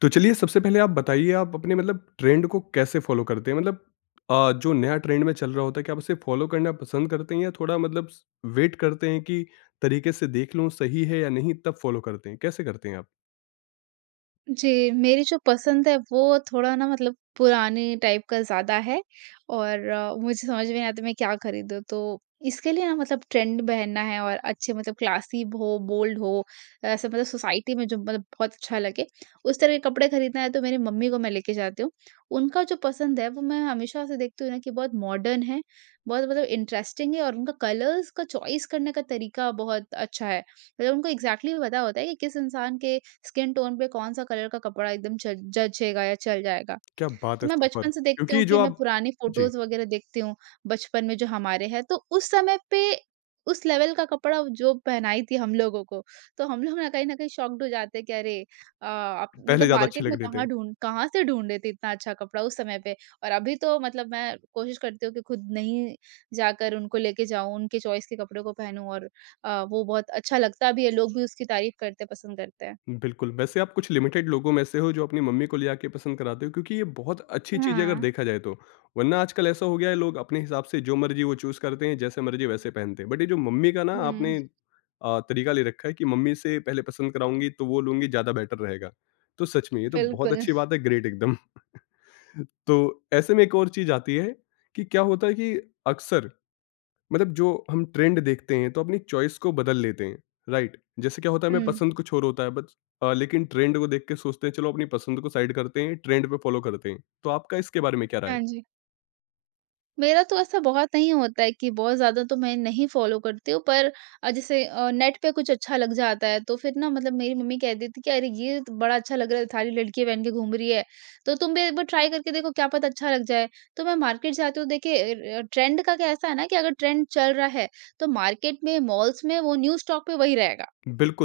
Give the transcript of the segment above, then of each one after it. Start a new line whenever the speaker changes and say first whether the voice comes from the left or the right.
left: तो चलिए सबसे पहले आप बताइए आप अपने मतलब ट्रेंड को कैसे फॉलो करते हैं? मतलब जो नया ट्रेंड में चल रहा होता है क्या आप उसे फॉलो करना पसंद करते हैं या थोड़ा मतलब स वेट करते हैं कि तरीके से देख लूँ सही है या नहीं तब फॉलो करते हैं? कैसे करते हैं आप?
right: जी, मेरी जो पसंद है वो थोड़ा ना मतलब पुराने टाइप का ज़्यादा है और मुझे समझ में नहीं आता मैं क्या खरीदूँ? तो इसके लिए ना मतलब ट्रेंड पहनना है और अच्छे मतलब क्लासी हो, बोल्ड हो, ऐसे मतलब सोसाइटी में जो मतलब बहुत अच्छा लगे, उस तरह के कपड़े खरीदना है तो मेरी मम्मी को मैं लेके जाती हूँ। उनका जो पसंद है वो मैं हमेशा से देखती हूँ ना कि बहुत मॉडर्न है, बहुत मतलब इंटरेस्टिंग है और उनका कलर्स का चॉइस करने का तरीका बहुत अच्छा है। मतलब उनको एग्ज़ैक्टली पता होता है कि किस इंसान के स्किन टोन पे कौन-सा कलर का कपड़ा एकदम च जचेगा या चल जाएगा।
left: क्या बात
right: तो
left: है,
right: मैं
left: सुपर!
right: बचपन से देखती हूँ
left: क्योंकि
right: कि
left: जो
right: मैं
left: आप,
right: पुरानी
left: जी,
right: फ़ोटोज़ वग़ैरह देखती हूँ, बचपन में जो हमारे हैं, तो उस समय पे उस लेवल का कपड़ा जो पहनाई थी हम लोगों को, तो हम लोग ना कहीं न कहीं शॉक्ड हो जाते हैं कि अरे! आप
left: पहले
right: मतलब
left: ज़्यादा
right: मार्केट
left: अच्छे
right: में
left: लग रहे थे।
right: कहाँ से ढूँढ रहे थे इतना अच्छा कपड़ा उस समय पे। और अभी तो मतलब मैं कोशिश करती हूँ कि खुद नहीं जाकर उनको लेके जाऊँ, उनके चॉइस के कपड़ों को पहनूँ और वो बहुत अच्छा लगता भी है, लोग भी उसकी तारीफ़ करते पसंद करते हैं।
left: बिल्कुल, वैसे आप कुछ लिमिटेड लोगों में से हो जो अपनी मम्मी को ले आके पसंद कराते हो क्योंकि ये बहुत अच्छी चीज़ है अगर
right: हाँ।
left: देखा जाए तो। वरना आजकल ऐसा हो गया है लोग अपने हिसाब से जो मर्ज़ी वो चूज़ करते हैं, जैसे मर्ज़ी वैसे पहनते हैं। बट ये जो मम्मी का ना आपने
right: हुँ।
left: तरीका ले रखा है कि मम्मी से पहले पसंद कराऊँगी तो वो लूँगी ज़्यादा बेटर रहेगा। तो सच में ये तो बहुत
right: बिल्कुल।
left: अच्छी बात है, ग्रेट एकदम। तो ऐसे में एक और चीज़ आती है कि क्या होता है कि अक्सर मतलब जो हम ट्रेंड देखते हैं तो अपनी चॉइस को बदल लेते हैं, राइट? जैसे क्या होता है, हमें
right: हुँ।
left: पसंद कुछ और होता है बस, लेकिन ट्रेंड को देख के सोचते हैं चलो अपनी पसंद को साइड करते हैं ट्रेंड पे फॉलो करते हैं। तो आपका इसके बारे में क्या राय है?
right: हाँ जी। मेरा तो ऐसा बहुत नहीं होता है कि बहुत ज़्यादा तो मैं नहीं फ़ॉलो करती हूँ, पर जैसे नेट पे कुछ अच्छा लग जाता है, तो फिर ना मतलब मेरी मम्मी कह देती कि अरे! ये तो बड़ा अच्छा लग रहा है, सारी लड़कियाँ पहन के घूम रही है, तो तुम भी एक बार ट्राई करके देखो, क्या पता अच्छा लग जाए। तो मैं मार्केट जाती हूँ, देखिए ट्रेंड का कैसा है ना कि अगर ट्रेंड चल रहा है, तो मार्केट में, मॉल्स में वो न्यू स्टॉक पे वही रहेगा।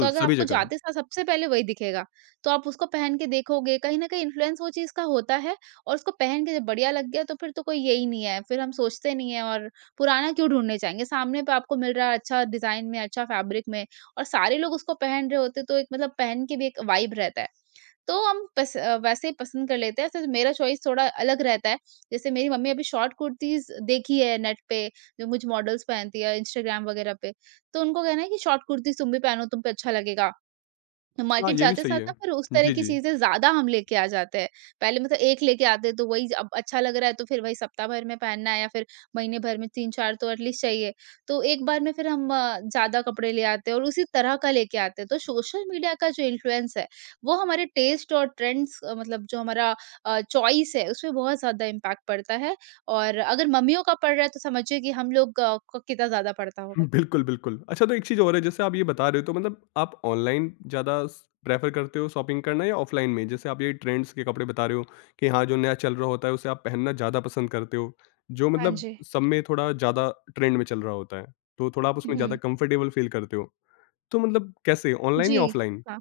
right: तो अगर
left: सभी
right: आपको
left: जगह।
right: जाते साल सबसे पहले वही दिखेगा, तो आप उसको पहन के देखोगे, कहीं न कहीं इन्फ्लुएंस वो चीज़ का होता है और उसको पहन के जब बढ़िया लग गया तो फिर तो कोई यही नहीं है, फिर हम सोचते नहीं है और पुराना क्यों ढूँढने जाएँगे, सामने पे आपको मिल रहा है अच्छा डिज़ाइन में, अच्छा फैब्रिक में और सारे लोग उसको पहन रहे होते हैं, तो एक मतलब पहन के भी एक वाइब रहता है। तो हम वैसे ही पसंद कर लेते हैं, ऐसे मेरा चॉइस थोड़ा अलग रहता है, जैसे मेरी मम्मी अभी शॉर्ट कुर्तीज़ देखी है नेट पे, जो कुछ मॉडल्स पहनती है, इंस्टाग्राम वगैरह पे, तो उनको कहना है कि शॉर्ट कुर्ती तुम भी पहनो, तुम पे अच्छा लगेगा।
left: हाँ,
right: मार्केट
left: ये भी
right: जाते
left: सही
right: साथ ना
left: है।
right: फिर उस तरह
left: जी,
right: की
left: जी।
right: चीज़ें ज़्यादा हम लेके आ जाते हैं। पहले मतलब एक लेके आते हैं तो वही अब अच्छा लग रहा है तो फिर वही सप्ताह भर में पहनना है या फिर महीने भर में 3-4 तो एटलीस्ट चाहिए। तो एक बार में फिर हम ज़्यादा कपड़े ले आते हैं और उसी तरह का लेके आते हैं। तो सोशल मीडिया का जो इन्फ्लुएंस है, वो हमारे टेस्ट और ट्रेंड्स मतलब जो हमारा चॉइस है उसपे बहुत ज़्यादा इम्पैक्ट पड़ता है और अगर मम्मियों का पड़ रहा है तो समझिए कि हम लोग को कितना ज़्यादा पड़ता होगा।
left: बिल्कुल, बिल्कुल। अच्छा, तो एक चीज़ और है, जैसे आप ये बता रहे हो तो मतलब आप ऑनलाइन ज़्यादा स प्रेफ़र करते हो शॉपिंग करना या ऑफ़लाइन में? जैसे आप ये ट्रेंड्स के कपड़े बता रहे हो कि हाँ, जो नया चल रहा होता है उसे आप पहनना ज़्यादा पसंद करते हो, जो
right: हाँ
left: मतलब
right: जी।
left: सब में थोड़ा ज़्यादा ट्रेंड में चल रहा होता है, तो थोड़ा आप उसमें ज़्यादा
right: हुँ।
left: कंफ़र्टेबल फ़ील करते हो। तो मतलब कैसे, ऑनलाइन
right: जी।
left: या ऑफ़लाइन?
right: हाँ।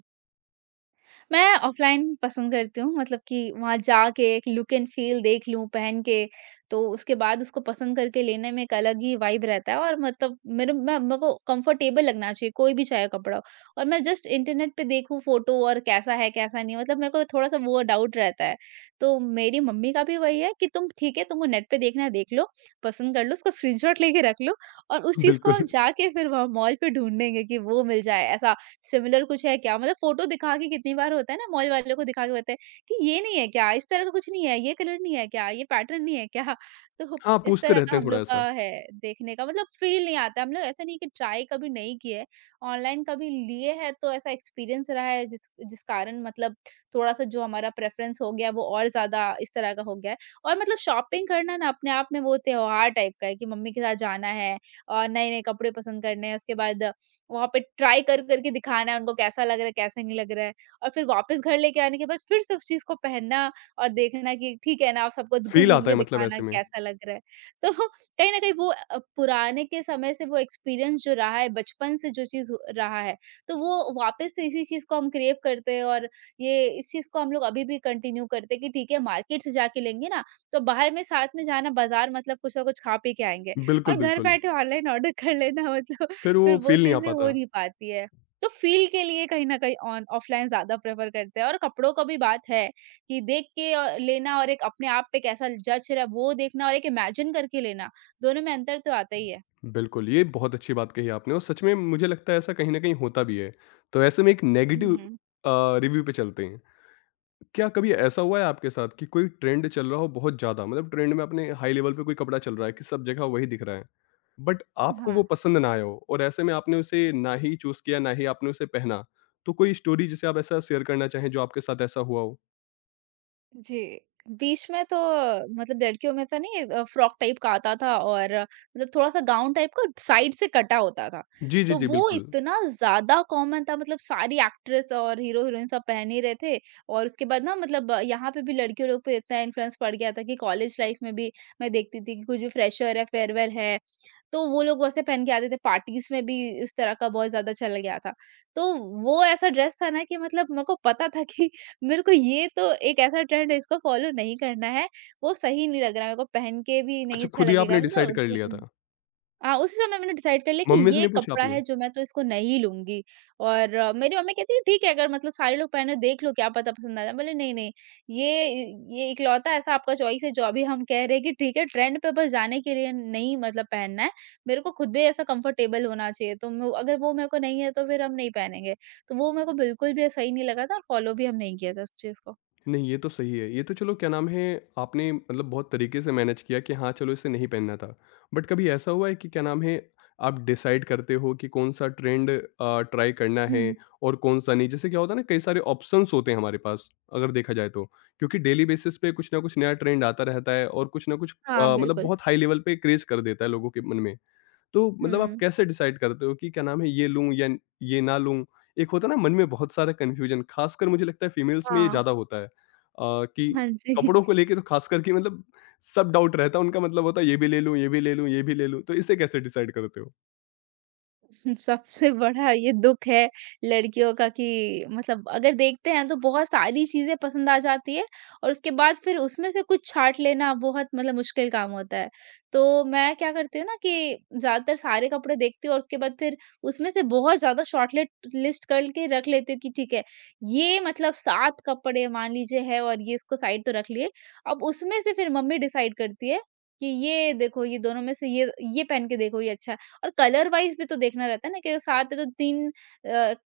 right: मैं ऑफ़लाइन पसंद करती हूँ मतलब कि वहाँ जाके एक लुक एंड फ़ील देख लूँ पहन के, तो उसके बाद उसको पसंद करके लेने में एक अलग ही वाइब रहता है और मतलब मेरे को कंफ़र्टेबल लगना चाहिए, कोई भी चाहे कपड़ा हो। और मैं जस्ट इंटरनेट पे देखूँ फ़ोटो और कैसा है, कैसा नहीं है, मतलब मेरे को थोड़ा-सा वो डाउट रहता है। तो मेरी मम्मी का भी वही है कि तुम ठीक है, तुमको नेट पे देखना है देख लो, पसंद कर लो, उसका स्क्रीनशॉट लेके रख लो और उस चीज़ को
left: बिल्कुल।
right: हम जाके फिर वहाँ मॉल पे ढूँढेंगे कि वो मिल जाए, ऐसा सिमिलर कुछ है क्या? मतलब फ़ोटो दिखा के कितनी बार होता है ना मॉल वालों को दिखा के बताएँ कि ये नहीं है क्या? इस तरह का कुछ नहीं है, ये कलर नहीं है क्या? ये पैटर्न नहीं है क्या? तो
left: हाँ,
right: इस
left: पूछते
right: तरह का
left: रहते हैं
right: हम
left: थोड़ा
right: लोग का
left: ऐसा।
right: है, देखने का मतलब फ़ील नहीं आता है। हम लोग ऐसा नहीं कि ट्राई कभी नहीं किए है। ऑनलाइन कभी लिए हैं तो ऐसा एक्सपीरियंस रहा है जिस जिस कारण मतलब थोड़ा-सा जो हमारा प्रेफ़रेंस हो गया है वो और ज़्यादा इस तरह का हो गया है। और मतलब शॉपिंग करना ना अपने आप में वो त्योहार टाइप का है कि मम्मी के साथ जाना है और नए-नए कपड़े पसंद करने हैं। उसके बाद वहाँ पे ट्राई कर कर के दिखाना है उनको कैसा लग रहा है, कैसा नहीं लग रहा है और फिर वापस घर लेके आने के बाद फिर से उस चीज़ को पहनना और देखना कि ठीक है ना, आप सबको
left: फ़ील
right: घूम-घूम
left: आता
right: के
left: है मतलब
right: दिखाना
left: ऐसे
right: कि
left: में।
right: कैसा लग रहा है। तो कहीं न कहीं वो पुराने के समय से वो एक्सपीरियंस जो रहा है, बचपन से जो चीज़ हो रहा है, तो वो वापस से इसी चीज़ को हम क्रेव करते हैं और ये इस चीज़ को हम लोग अभी भी कंटिन्यू करते हैं कि ठीक है, मार्केट से जाके लेंगे ना, तो बाहर में साथ में जाना बाज़ार मतलब कुछ ना कुछ खा पी के आएँगे और
left: बिल्कुल,
right: घर
left: बिल्कुल।
right: बैठे ऑनलाइन ऑर्डर कर लेना मतलब
left: फिर
right: फिर
left: वो
right: वो
left: फ़ील नहीं आ
right: चीज़ें हो
left: पाता।
right: नहीं पाती है। तो फ़ील के लिए कहीं न कहीं ऑन ऑफ़लाइन ज़्यादा प्रेफ़र करते हैं और कपड़ों का भी बात है कि देख के लेना और एक अपने आप पे कैसा जच रहा है वो देखना और एक इमेजिन करके लेना, दोनों में अंतर तो आता ही है।
left: बिल्कुल, ये बहुत अच्छी बात कही आपने और सच में मुझे लगता है ऐसा कहीं न कहीं होता भी है। तो ऐसे में एक नेगेटिव
right: हुँ।
left: रिव्यू पे चलते हैं। क्या कभी ऐसा हुआ है आपके साथ कि कोई ट्रेंड चल रहा हो बहुत ज़्यादा, मतलब ट्रेंड में अपने हाई लेवल पे कोई कपड़ा चल रहा है कि सब जगह वही दिख रहा है। बट आपको
right: हाँ।
left: वो पसंद ना आया हो और ऐसे में आपने उसे ना ही चूज़ किया, ना ही आपने उसे पहना। तो कोई स्टोरी जिसे आप ऐसा शेयर करना चाहें जो आपके साथ ऐसा हुआ हो?
right: जी। बीच में तो मतलब लड़कियों में ऐसा नहीं फ्रॉक टाइप का आता था और मतलब थोड़ा-सा गाउन टाइप का साइड से कटा होता था।
left: जी, जी,
right: तो
left: जी,
right: वो
left: बिल्कुल।
right: इतना ज़्यादा कॉमन था मतलब सारी एक्ट्रेस और हीरो-हीरोइन सब पहन ही रहे थे और उसके बाद ना मतलब यहाँ पे भी लड़कियों लोग पे इतना इन्फ्लुएंस पड़ गया था कि कॉलेज लाइफ में भी मैं देखती थी कि कुछ भी फ्रेशर है, फेयरवेल है, तो वो लोग वैसे पहन के आते थे। पार्टीज़ में भी इस तरह का बहुत ज़्यादा चला गया था। तो वो ऐसा ड्रेस था ना कि मतलब मेरे को पता था कि मेरे को ये तो एक ऐसा ट्रेंड है इसको फॉलो नहीं करना है, वो सही नहीं लग रहा है, मेरे को पहन के भी नहीं
left: अच्छा,
right: अच्छा
left: खुद ही
right: लगेगा
left: आपने डिसाइड कर लिया
right: मतलब
left: था।
right: उसी समय मैंने डिसाइड कर लिया कि
left: मम्मी से
right: ये
left: नहीं पूछा
right: कपड़ा है
left: आपने?
right: जो मैं तो इसको नहीं लूँगी और मेरी मम्मी कहती है ठीक है अगर मतलब सारे लोग पहने देख लो क्या पता पसंद आ जाए। बोले नहीं-नहीं, ये ये इकलौता ऐसा आपका चॉइस है जो अभी हम कह रहे हैं कि ठीक है ट्रेंड पे बस जाने के लिए नहीं मतलब पहनना है। मेरे को खुद भी ऐसा कंफर्टेबल होना चाहिए तो म अगर वो मेरे को नहीं है तो फिर हम नहीं पहनेंगे। तो वो मेरे को बिल्कुल भी सही नहीं लगा था और फॉलो भी हम नहीं किया था उस चीज़ को।
left: नहीं, ये तो सही है। ये तो चलो क्या नाम है, आपने मतलब बहुत तरीके से मैनेज किया कि हाँ, चलो इसे नहीं पहनना था। बट कभी ऐसा हुआ है कि क्या नाम है, आप डिसाइड करते हो कि कौन-सा ट्रेंड ट्राई करना है
right: हुँ।
left: और कौन-सा नहीं? जैसे क्या होता है ना, कई सारे ऑप्शंस होते हैं हमारे पास अगर देखा जाए तो। क्योंकि डेली बेसिस पे कुछ ना कुछ नया ट्रेंड आता रहता है और कुछ ना कुछ
right: हाँ,
left: मतलब
right: बिल्कुल।
left: बहुत हाई लेवल पे क्रेज़ कर देता है लोगों के मन में। तो मतलब आप
right: हुँ।
left: कैसे डिसाइड करते हो कि क्या नाम है, ये लूँ या ये ना लूँ? एक होता है ना मन में बहुत सारा कन्फ्यूजन, ख़ासकर मुझे लगता है फीमेल्स में ये
right: हाँ।
left: ज़्यादा होता है, कि
right: हाँ जी।
left: कपड़ों को लेके तो ख़ासकर कि मतलब सब डाउट रहता है उनका, मतलब होता है ये भी ले लूँ, ये भी ले लूँ, ये भी ले लूँ, तो इसे कैसे डिसाइड करते हो?
right: सबसे बड़ा ये दुख है लड़कियों का कि मतलब अगर देखते हैं तो बहुत सारी चीज़ें पसंद आ जाती है और उसके बाद फिर उसमें से कुछ छाँट लेना बहुत मतलब मुश्किल काम होता है। तो मैं क्या करती हूँ ना कि ज़्यादातर सारे कपड़े देखती हूँ और उसके बाद फिर उसमें से बहुत ज़्यादा शॉर्टलिट लिस्ट करके रख लेती हूँ कि ठीक है, ये मतलब 7 कपड़े मान लीजिए है और ये इसको साइड तो रख लिए। अब उसमें से फिर मम्मी डिसाइड करती है कि ये देखो, ये दोनों में से ये पहन के देखो ये अच्छा है। और कलर वाइज़ भी तो देखना रहता है ना कि साथ है तो 3 अ,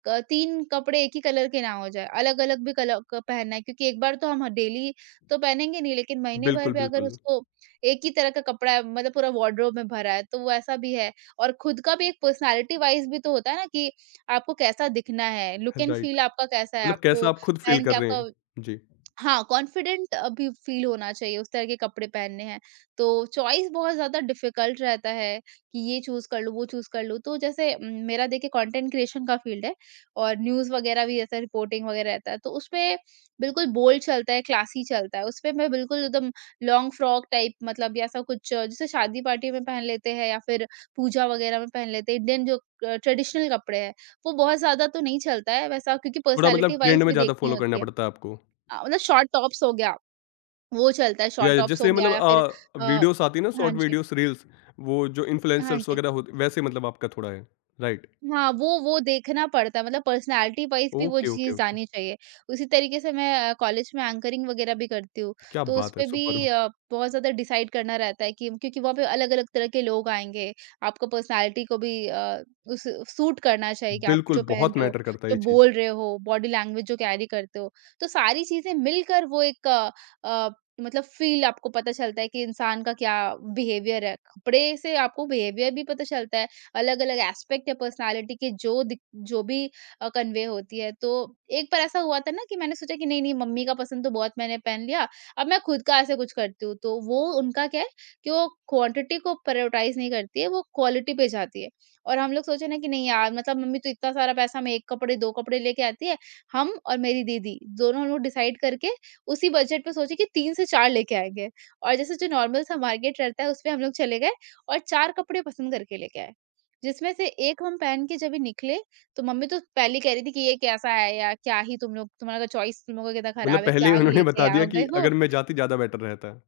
right: क 3 कपड़े एक ही कलर के ना हो जाए, अलग-अलग भी कलर क पहनना है क्योंकि एक बार तो हम डेली तो पहनेंगे नहीं, लेकिन महीने भर
left: बिल्कुल,
right: में अगर
left: बिल्कुल।
right: उसको एक ही तरह का कपड़ा है, मतलब पूरा वार्डरोब में भरा है, तो वो ऐसा भी है। और खुद का भी एक पर्सनैलिटी वाइज़ भी तो होता है ना कि आपको कैसा दिखना है, लुक एंड
left: राइट,
right: फील आपका कैसा है,
left: मतलब
right: आपको
left: कैसा आप खुद फ़ील
right: पहन के
left: कर रहे
right: आपका,
left: हैं? जी।
right: हाँ, कॉन्फिडेंट अभी फील होना चाहिए, उस तरह के कपड़े पहनने हैं। तो चॉइस बहुत ज़्यादा डिफ़िकल्ट रहता है कि ये चूज़ कर लूँ, वो चूज़ कर लूँ। तो जैसे मेरा देखिए कंटेंट क्रिएशन का फील्ड है और न्यूज़ वग़ैरह भी ऐसा रिपोर्टिंग वग़ैरह रहता है। तो उसमें बिल्कुल बोल्ड चलता है, क्लासी चलता है। उसपे मैं बिल्कुल एकदम लॉन्ग फ्रॉक टाइप मतलब या ऐसा कुछ जैसे शादी पार्टी में पहन लेते हैं या फिर पूजा वग़ैरह में पहन लेते हैं। इंडियन जो ट्रेडिशनल कपड़े हैं, वो बहुत ज़्यादा तो नहीं चलता है वैसा, क्योंकि
left: थोड़ा
right: पर्सनैलिटी
left: मतलब ट्रेंड
right: वाइज़
left: में
right: भी
left: ज़्यादा
right: देखनी
left: फ़ॉलो
right: होती
left: करना
right: है।
left: पड़ता है आपको?
right: मतलब शॉर्ट टॉप्स हो गया, वो चलता है, शॉर्ट
left: या
right: टॉप्स हो
left: जैसे
right: गया
left: मतलब
right: या फिर अ,
left: वीडियोस आती है ना,
right: हाँ
left: शॉर्ट
right: जी,
left: वीडियोस, रील्स, वो जो
right: हाँ
left: इन्फ्लुएंसर्स
right: जी।
left: वगैरह होते वैसे मतलब आपका थोड़ा है? राइट।
right: हाँ, वो देखना पड़ता है मतलब पर्सनैलिटी वाइज़ भी वो
left: ओके, ओके,
right: चीज़
left: ओके।
right: आनी चाहिए। उसी तरीके से मैं कॉलेज में एंकरिंग वगैरह भी करती हूँ,
left: क्या
right: तो
left: बात है!
right: उसपे भी
left: सुपर्ब!
right: बहुत ज़्यादा डिसाइड करना रहता है कि क्योंकि वहाँ पे अलग-अलग तरह के लोग आएँगे, आपको पर्सनैलिटी को भी उस सूट करना चाहिए कि आप
left: बिल्कुल,
right: जो पहन
left: बहुत
right: रहे हो,
left: मैटर करता है
right: जो
left: ये चीज़।
right: बोल रहे हो, बॉडी लैंग्वेज जो कैरी करते हो, तो सारी चीज़ें मिलकर वो एक अ, मतलब फ़ील आपको पता चलता है कि इंसान का क्या बिहेवियर है। कपड़े से आपको बिहेवियर भी पता चलता है, अलग-अलग एस्पेक्ट है पर्सनालिटी के जो दिख जो भी कन्वे होती है। तो एक बार ऐसा हुआ था ना कि मैंने सोचा कि नहीं, नहीं मम्मी का पसंद तो बहुत मैंने पहन लिया, अब मैं खुद का ऐसे कुछ करती हूँ। तो वो उनका क्या है कि वो क्वांटिटी को प्रायोरिटाइज़ नहीं करती है, वो क्वालिटी पे जाती है। और हम लोग सोचे ना कि नहीं यार मतलब मम्मी तो इतना सारा पैसा में 1 कपड़े, 2 कपड़े लेके आती है, हम और मेरी दीदी दोनों हम लोग डिसाइड करके उसी बजट पे सोचे कि 3 से 4 लेके आएँगे। और जैसे जो नॉर्मल सा मार्केट रहता है उसमें हम लोग चले गए और 4 कपड़े पसंद करके लेके आए। जिसमें से एक हम पहन के जब ये निकले, तो मम्मी तो पहले ही कह रही थी कि ये कैसा है यार? क्या ही तुम लोग, तुम्हारा तो चॉइस, तुम लोगों का कितना
left: मतलब
right: खराब है,
left: पहले
right: क्या
left: ही उन्होंने
right: लेके
left: बता
right: आ
left: दिया
right: गए
left: कि
right: हो?
left: अगर मैं जाती ज़्यादा बेटर रहता है।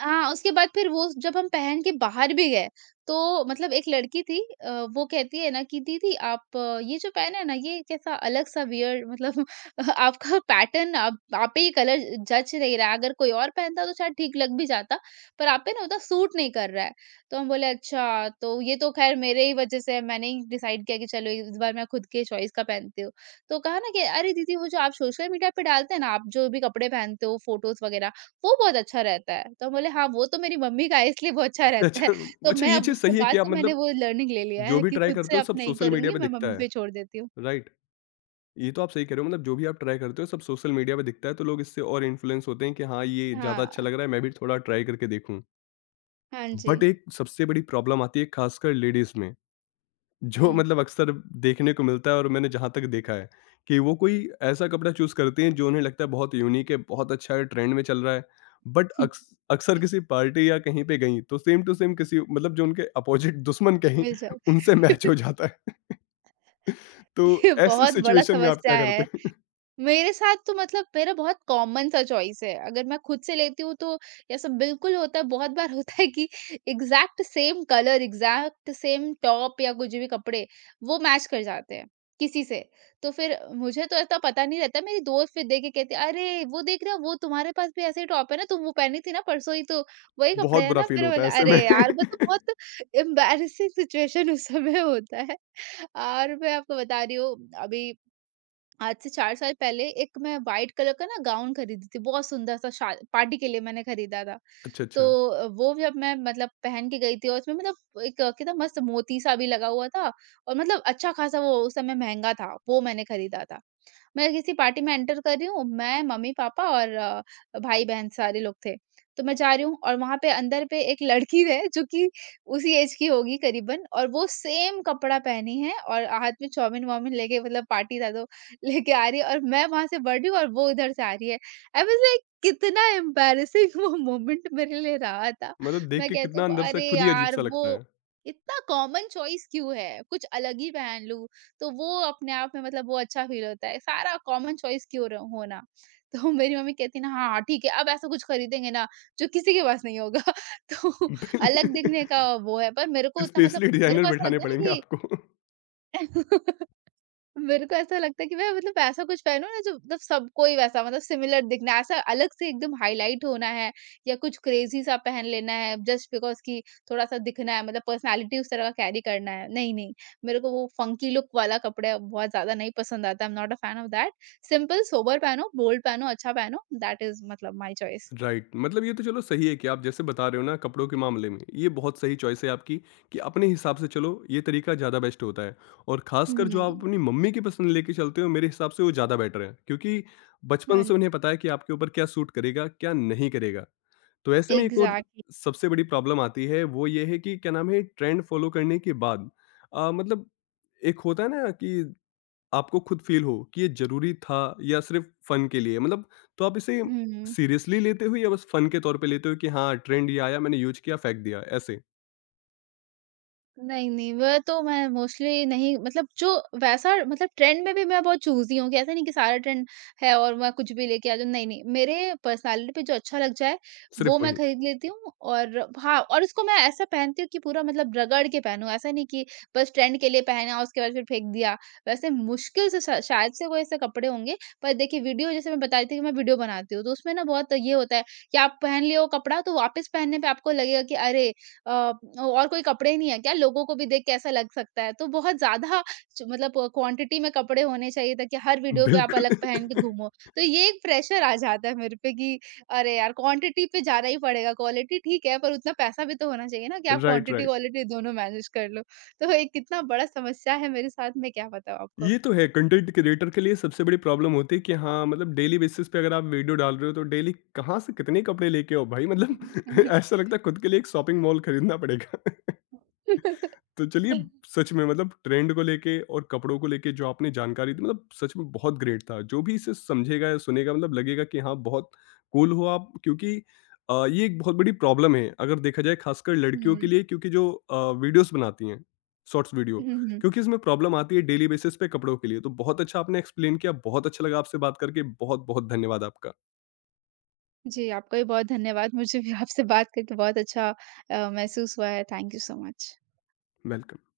right: हाँ, उसके बाद फिर वो जब हम पहन के बाहर भी गए, तो मतलब एक लड़की थी वो कहती है ना कि दीदी आप ये जो पहने हैं ना, ये कैसा अलग-सा वियर्ड मतलब आपका पैटर्न, आप पे ये कलर जच नहीं रहा है। अगर कोई और पहनता तो शायद ठीक लग भी जाता, पर आप पे ना उतना सूट नहीं कर रहा है। तो हम बोले अच्छा, तो ये तो खैर मेरे ही वजह से है, मैंने ही डिसाइड किया कि चलो इस बार मैं खुद के चॉइस का पहनती हूँ। तो कहा ना कि अरे दीदी वो जो आप सोशल मीडिया पे डालते हैं ना, आप जो भी कपड़े पहनते हो, फोटोज़ वगैरह, वो बहुत अच्छा रहता है। तो हम बोले हाँ, वो तो मेरी मम्मी का है इसलिए वो अच्छा
left: अच्छा,
right: रहता है।
left: अच्छा,
right: तो
left: अच्छा,
right: मैं
left: ये
right: अब
left: चीज़
right: उसके
left: सही है कि
right: बाद
left: आप
right: से मैंने
left: मतलब
right: वो लर्निंग ले लिया
left: जो
right: है
left: भी
right: कि
left: ट्राई
right: खुद से
left: करते हो
right: अब
left: सब
right: नहीं
left: सोशल मीडिया
right: करूँगी,
left: पे
right: मैं
left: दिखता
right: मम्मी
left: है,
right: पे छोड़ देती हूँ।
left: राइट? ये तो आप सही कह रहे हो, मतलब जो भी आप ट्राई करते हो सब सोशल मीडिया पे दिखता है तो लोग इससे और इन्फ्लुएंस होते हैं कि हाँ, ये ज़्यादा अच्छा
right: हाँ।
left: लग रहा है, मैं भी थोड़ा ट्राई करके देखूँ।
right: हाँ जी।
left: बट एक सबसे बड़ी प्रॉब्लम आती है खासकर लेडीज़ में। जो
right: हुँ।
left: मतलब अक्सर देखने को मिलता है और मैंने जहाँ तक देखा है कि वो कोई ऐसा कपड़ा चूज़ करती हैं जो उन्हें लगता है बहुत यूनीक है, बहुत अच्छा है, ट्रेंड में चल रहा है। बट अक्स अक्सर किसी पार्टी या कहीं पे गईं तो सेम टू सेम किसी, मतलब जो उनके अपोज़िट दुश्मन कहें,
right: मिल
left: उनसे
right: जाता है।
left: मैच हो जाता है। तो
right: ये
left: ऐसी
right: बहुत बड़ा
left: सिचुएशन में आप
right: समस्या
left: क्या करते
right: है।
left: हैं?
right: मेरे साथ तो मतलब मेरा बहुत कॉमन सा चॉइस है। अगर मैं खुद से लेती हूँ तो ऐसा बिल्कुल होता है, बहुत बार होता है कि exact same colour, exact same top या कुछ भी कपड़े वो मैच कर जाते हैं, किसी से। तो फिर मुझे तो इतना पता नहीं रहता, मेरी दोस्त फिर देख के कहती है, "अरे! वो देख रहे हो वो तुम्हारे पास भी ऐसे ही टॉप है ना, तुम वो पहनी थी ना परसों ही तो, वही कपड़े
left: बहुत
right: हैं
left: बुरा
right: ना?"
left: फ़ील
right: फिर
left: होता है
right: बोला
left: ऐसे
right: अरे
left: में।
right: यार! मतलब बहुत एम्बैरसिंग सिचुएशन उस समय होता है। और मैं आपको बता रही हूँ, अभी आज से 4 साल पहले एक मैं व्हाइट कलर का ना गाउन खरीदी थी, बहुत सुंदर सा शा पार्टी के लिए मैंने खरीदा था।
left: अच्छा,
right: तो
left: अच्छा।
right: वो जब मैं मतलब पहन के गई थी और उसमें मतलब एक कितना मस्त मोती सा भी लगा हुआ था और मतलब अच्छा-खासा वो उस समय महँगा था, वो मैंने खरीदा था। मैं किसी पार्टी में एंटर कर रही हूँ, मैं, मम्मी-पापा और भाई-बहन सारे लोग थे। तो मैं जा रही हूँ और वहाँ पे अंदर पे एक लड़की है जो कि उसी ऐज की होगी करीबन, और वो सेम कपड़ा पहनी है और हाथ में चाउमीन-वाउमीन लेके, मतलब पार्टी था तो लेके आ रही है, और मैं वहाँ से बढ़ रही हूँ और वो उधर से आ रही है। आई वाज़ लाइक कितना एम्बैरेसिंग वो मोमेंट मेरे लिए रहा था।
left: मतलब देख
right: मैं
left: के
right: कहती
left: कितना
right: हूँ,
left: अंदर से
right: "अरे
left: खुद ही
right: यार!
left: अजीब-सा लगता
right: वो
left: है।
right: इतना कॉमन चॉइस क्यों है? कुछ अलग ही पहन लूँ।" तो वो अपने आप में, मतलब वो अच्छा फ़ील होता है, सारा कॉमन चॉइस क्यों र होना। तो मेरी मम्मी कहती ना हाँ, ठीक है अब ऐसा कुछ खरीदेंगे ना जो किसी के पास नहीं होगा। तो अलग
left: बिल
right: दिखने का वो है, पर मेरे को उतना मतलब
left: स्पेशली
right: मेरे
left: डिज़ाइनर
right: को ऐसा
left: बिठाने
right: लगता है
left: पड़ेंगे
right: ना
left: आपको।
right: कि मेरे को ऐसा लगता है कि मैं मतलब ऐसा कुछ पहनूँ ना जो मतलब सबको ही वैसा मतलब सिमिलर दिखना है, ऐसा अलग से एकदम हाईलाइट होना है या कुछ क्रेजी सा पहन लेना है जस्ट बिकॉज कि थोड़ा सा दिखना है, मतलब पर्सनालिटी उस तरह का कैरी करना है, नहीं नहीं। मेरे को वो फंकी लुक वाला कपड़ा बहुत ज्यादा नहीं पसंद आता, I am not a fan of that. Simple sober पहनो, बोल्ड पहनो, अच्छा पहनो, दैट इज मतलब माई चॉइस।
left: राइट, मतलब ये तो चलो सही है कि आप जैसे बता रहे हो ना कपड़ों के मामले में ये बहुत सही चॉइस है आपकी कि अपने हिसाब से चलो ये तरीका ज़्यादा बेस्ट होता है, और खासकर जो आप
right: हम्म।
left: अपनी मम्मी की पसंद लेके चलते हो मेरे हिसाब से वो ज़्यादा बेटर है क्योंकि
right: हाँ
left: बचपन
right: जी।
left: से उन्हें पता है कि आपके ऊपर क्या सूट करेगा क्या नहीं करेगा। तो ऐसे में एक और
right: एग्जैक्टली।
left: सबसे बड़ी प्रॉब्लम आती है, वो ये है कि क्या नाम है, ट्रेंड फॉलो करने के बाद मतलब एक होता है ना कि आपको खुद फ़ील हो कि ये ज़रूरी था या सिर्फ़ फ़न के लिए? मतलब तो आप इसे
right: हम्म।
left: सीरियसली लेते हो या बस फ़न के तौर पे लेते हो कि हाँ, ट्रेंड ये आया, मैंने यूज़ किया, फेंक दिया, ऐसे?
right: नहीं, नहीं, वह तो मैं मोस्टली नहीं, मतलब जो वैसा मतलब ट्रेंड में भी मैं बहुत चूज़ी हूँ कि ऐसा नहीं कि सारा ट्रेंड है और मैं कुछ भी लेके आ जाऊँ, नहीं, नहीं। मेरे पर्सनैलिटी पे जो अच्छा लग जाए,
left: सिर्फ़
right: वो मैं
left: वही।
right: खरीद लेती हूँ, और हाँ, और उसको मैं ऐसा पहनती हूँ कि पूरा मतलब रगड़ के पहनूँ, ऐसा नहीं कि बस ट्रेंड के लिए पहना, और उसके बाद फिर फेंक दिया। वैसे मुश्किल से श शायद से कोई ऐसे कपड़े होंगे, पर देखिए वीडियो जैसे मैं बता रही थी कि मैं वीडियो बनाती हूँ, तो उसमें ना बहुत ये होता है कि आप पहन लिए वो कपड़ा, तो वापस पहनने पे आपको लगेगा कि अरे! अ, और कोई कपड़े नहीं है क्या? लोगों को भी देख के ऐसा लग सकता है। तो बहुत ज़्यादा च मतलब क्वांटिटी में कपड़े होने चाहिए ताकि हर वीडियो पे आप अलग पहन के
left: बिल्कुल।
right: घूमो। तो ये एक प्रेशर आ जाता है मेरे पे कि अरे यार क्वांटिटी पे जाना ही पड़ेगा। क्वालिटी ठीक है, पर उतना पैसा भी तो होना चाहिए ना कि आप
left: राइट,
right: क्वांटिटी
left: राइट।
right: क्वालिटी दोनों मैनेज कर लो। तो एक कितना बड़ा समस्या है मेरे साथ, मैं क्या बताऊँ आपको।
left: ये तो है कंटेंट क्रिएटर के लिए सबसे बड़ी प्रॉब्लम, होती है कि हाँ, मतलब डेली बेसिस पे अगर आप वीडियो डाल रहे हो तो डेली कहाँ से कितने कपड़े लेके आओ भाई, मतलब ऐसा लगता है खुद के लिए एक शॉपिंग मॉल खरीदना पड़ेगा। तो चलिए, सच में मतलब ट्रेंड को लेके और कपड़ों को लेके जो आपने जानकारी दी मतलब सच में बहुत ग्रेट था। जो भी इसे समझेगा या सुनेगा मतलब लगेगा कि हाँ बहुत कूल हो आप, क्योंकि ये एक बहुत बड़ी प्रॉब्लम है अगर देखा जाए, खासकर लड़कियों के
right: हुँ।
left: लिए क्योंकि जो वीडियोस बनाती हैं, शॉर्ट्स वीडियो,
right: हुँ, हुँ।
left: क्योंकि इसमें प्रॉब्लम आती है डेली बेसिस पे कपड़ों के लिए। तो बहुत अच्छा आपने एक्सप्लेन किया, बहुत अच्छा लगा आपसे बात करके, बहुत-बहुत धन्यवाद आपका।
right: जी, आपका भी बहुत धन्यवाद। मुझे भी आपसे बात करके बहुत अच्छा महसूस हुआ है। Thank you so much.
left: Welcome.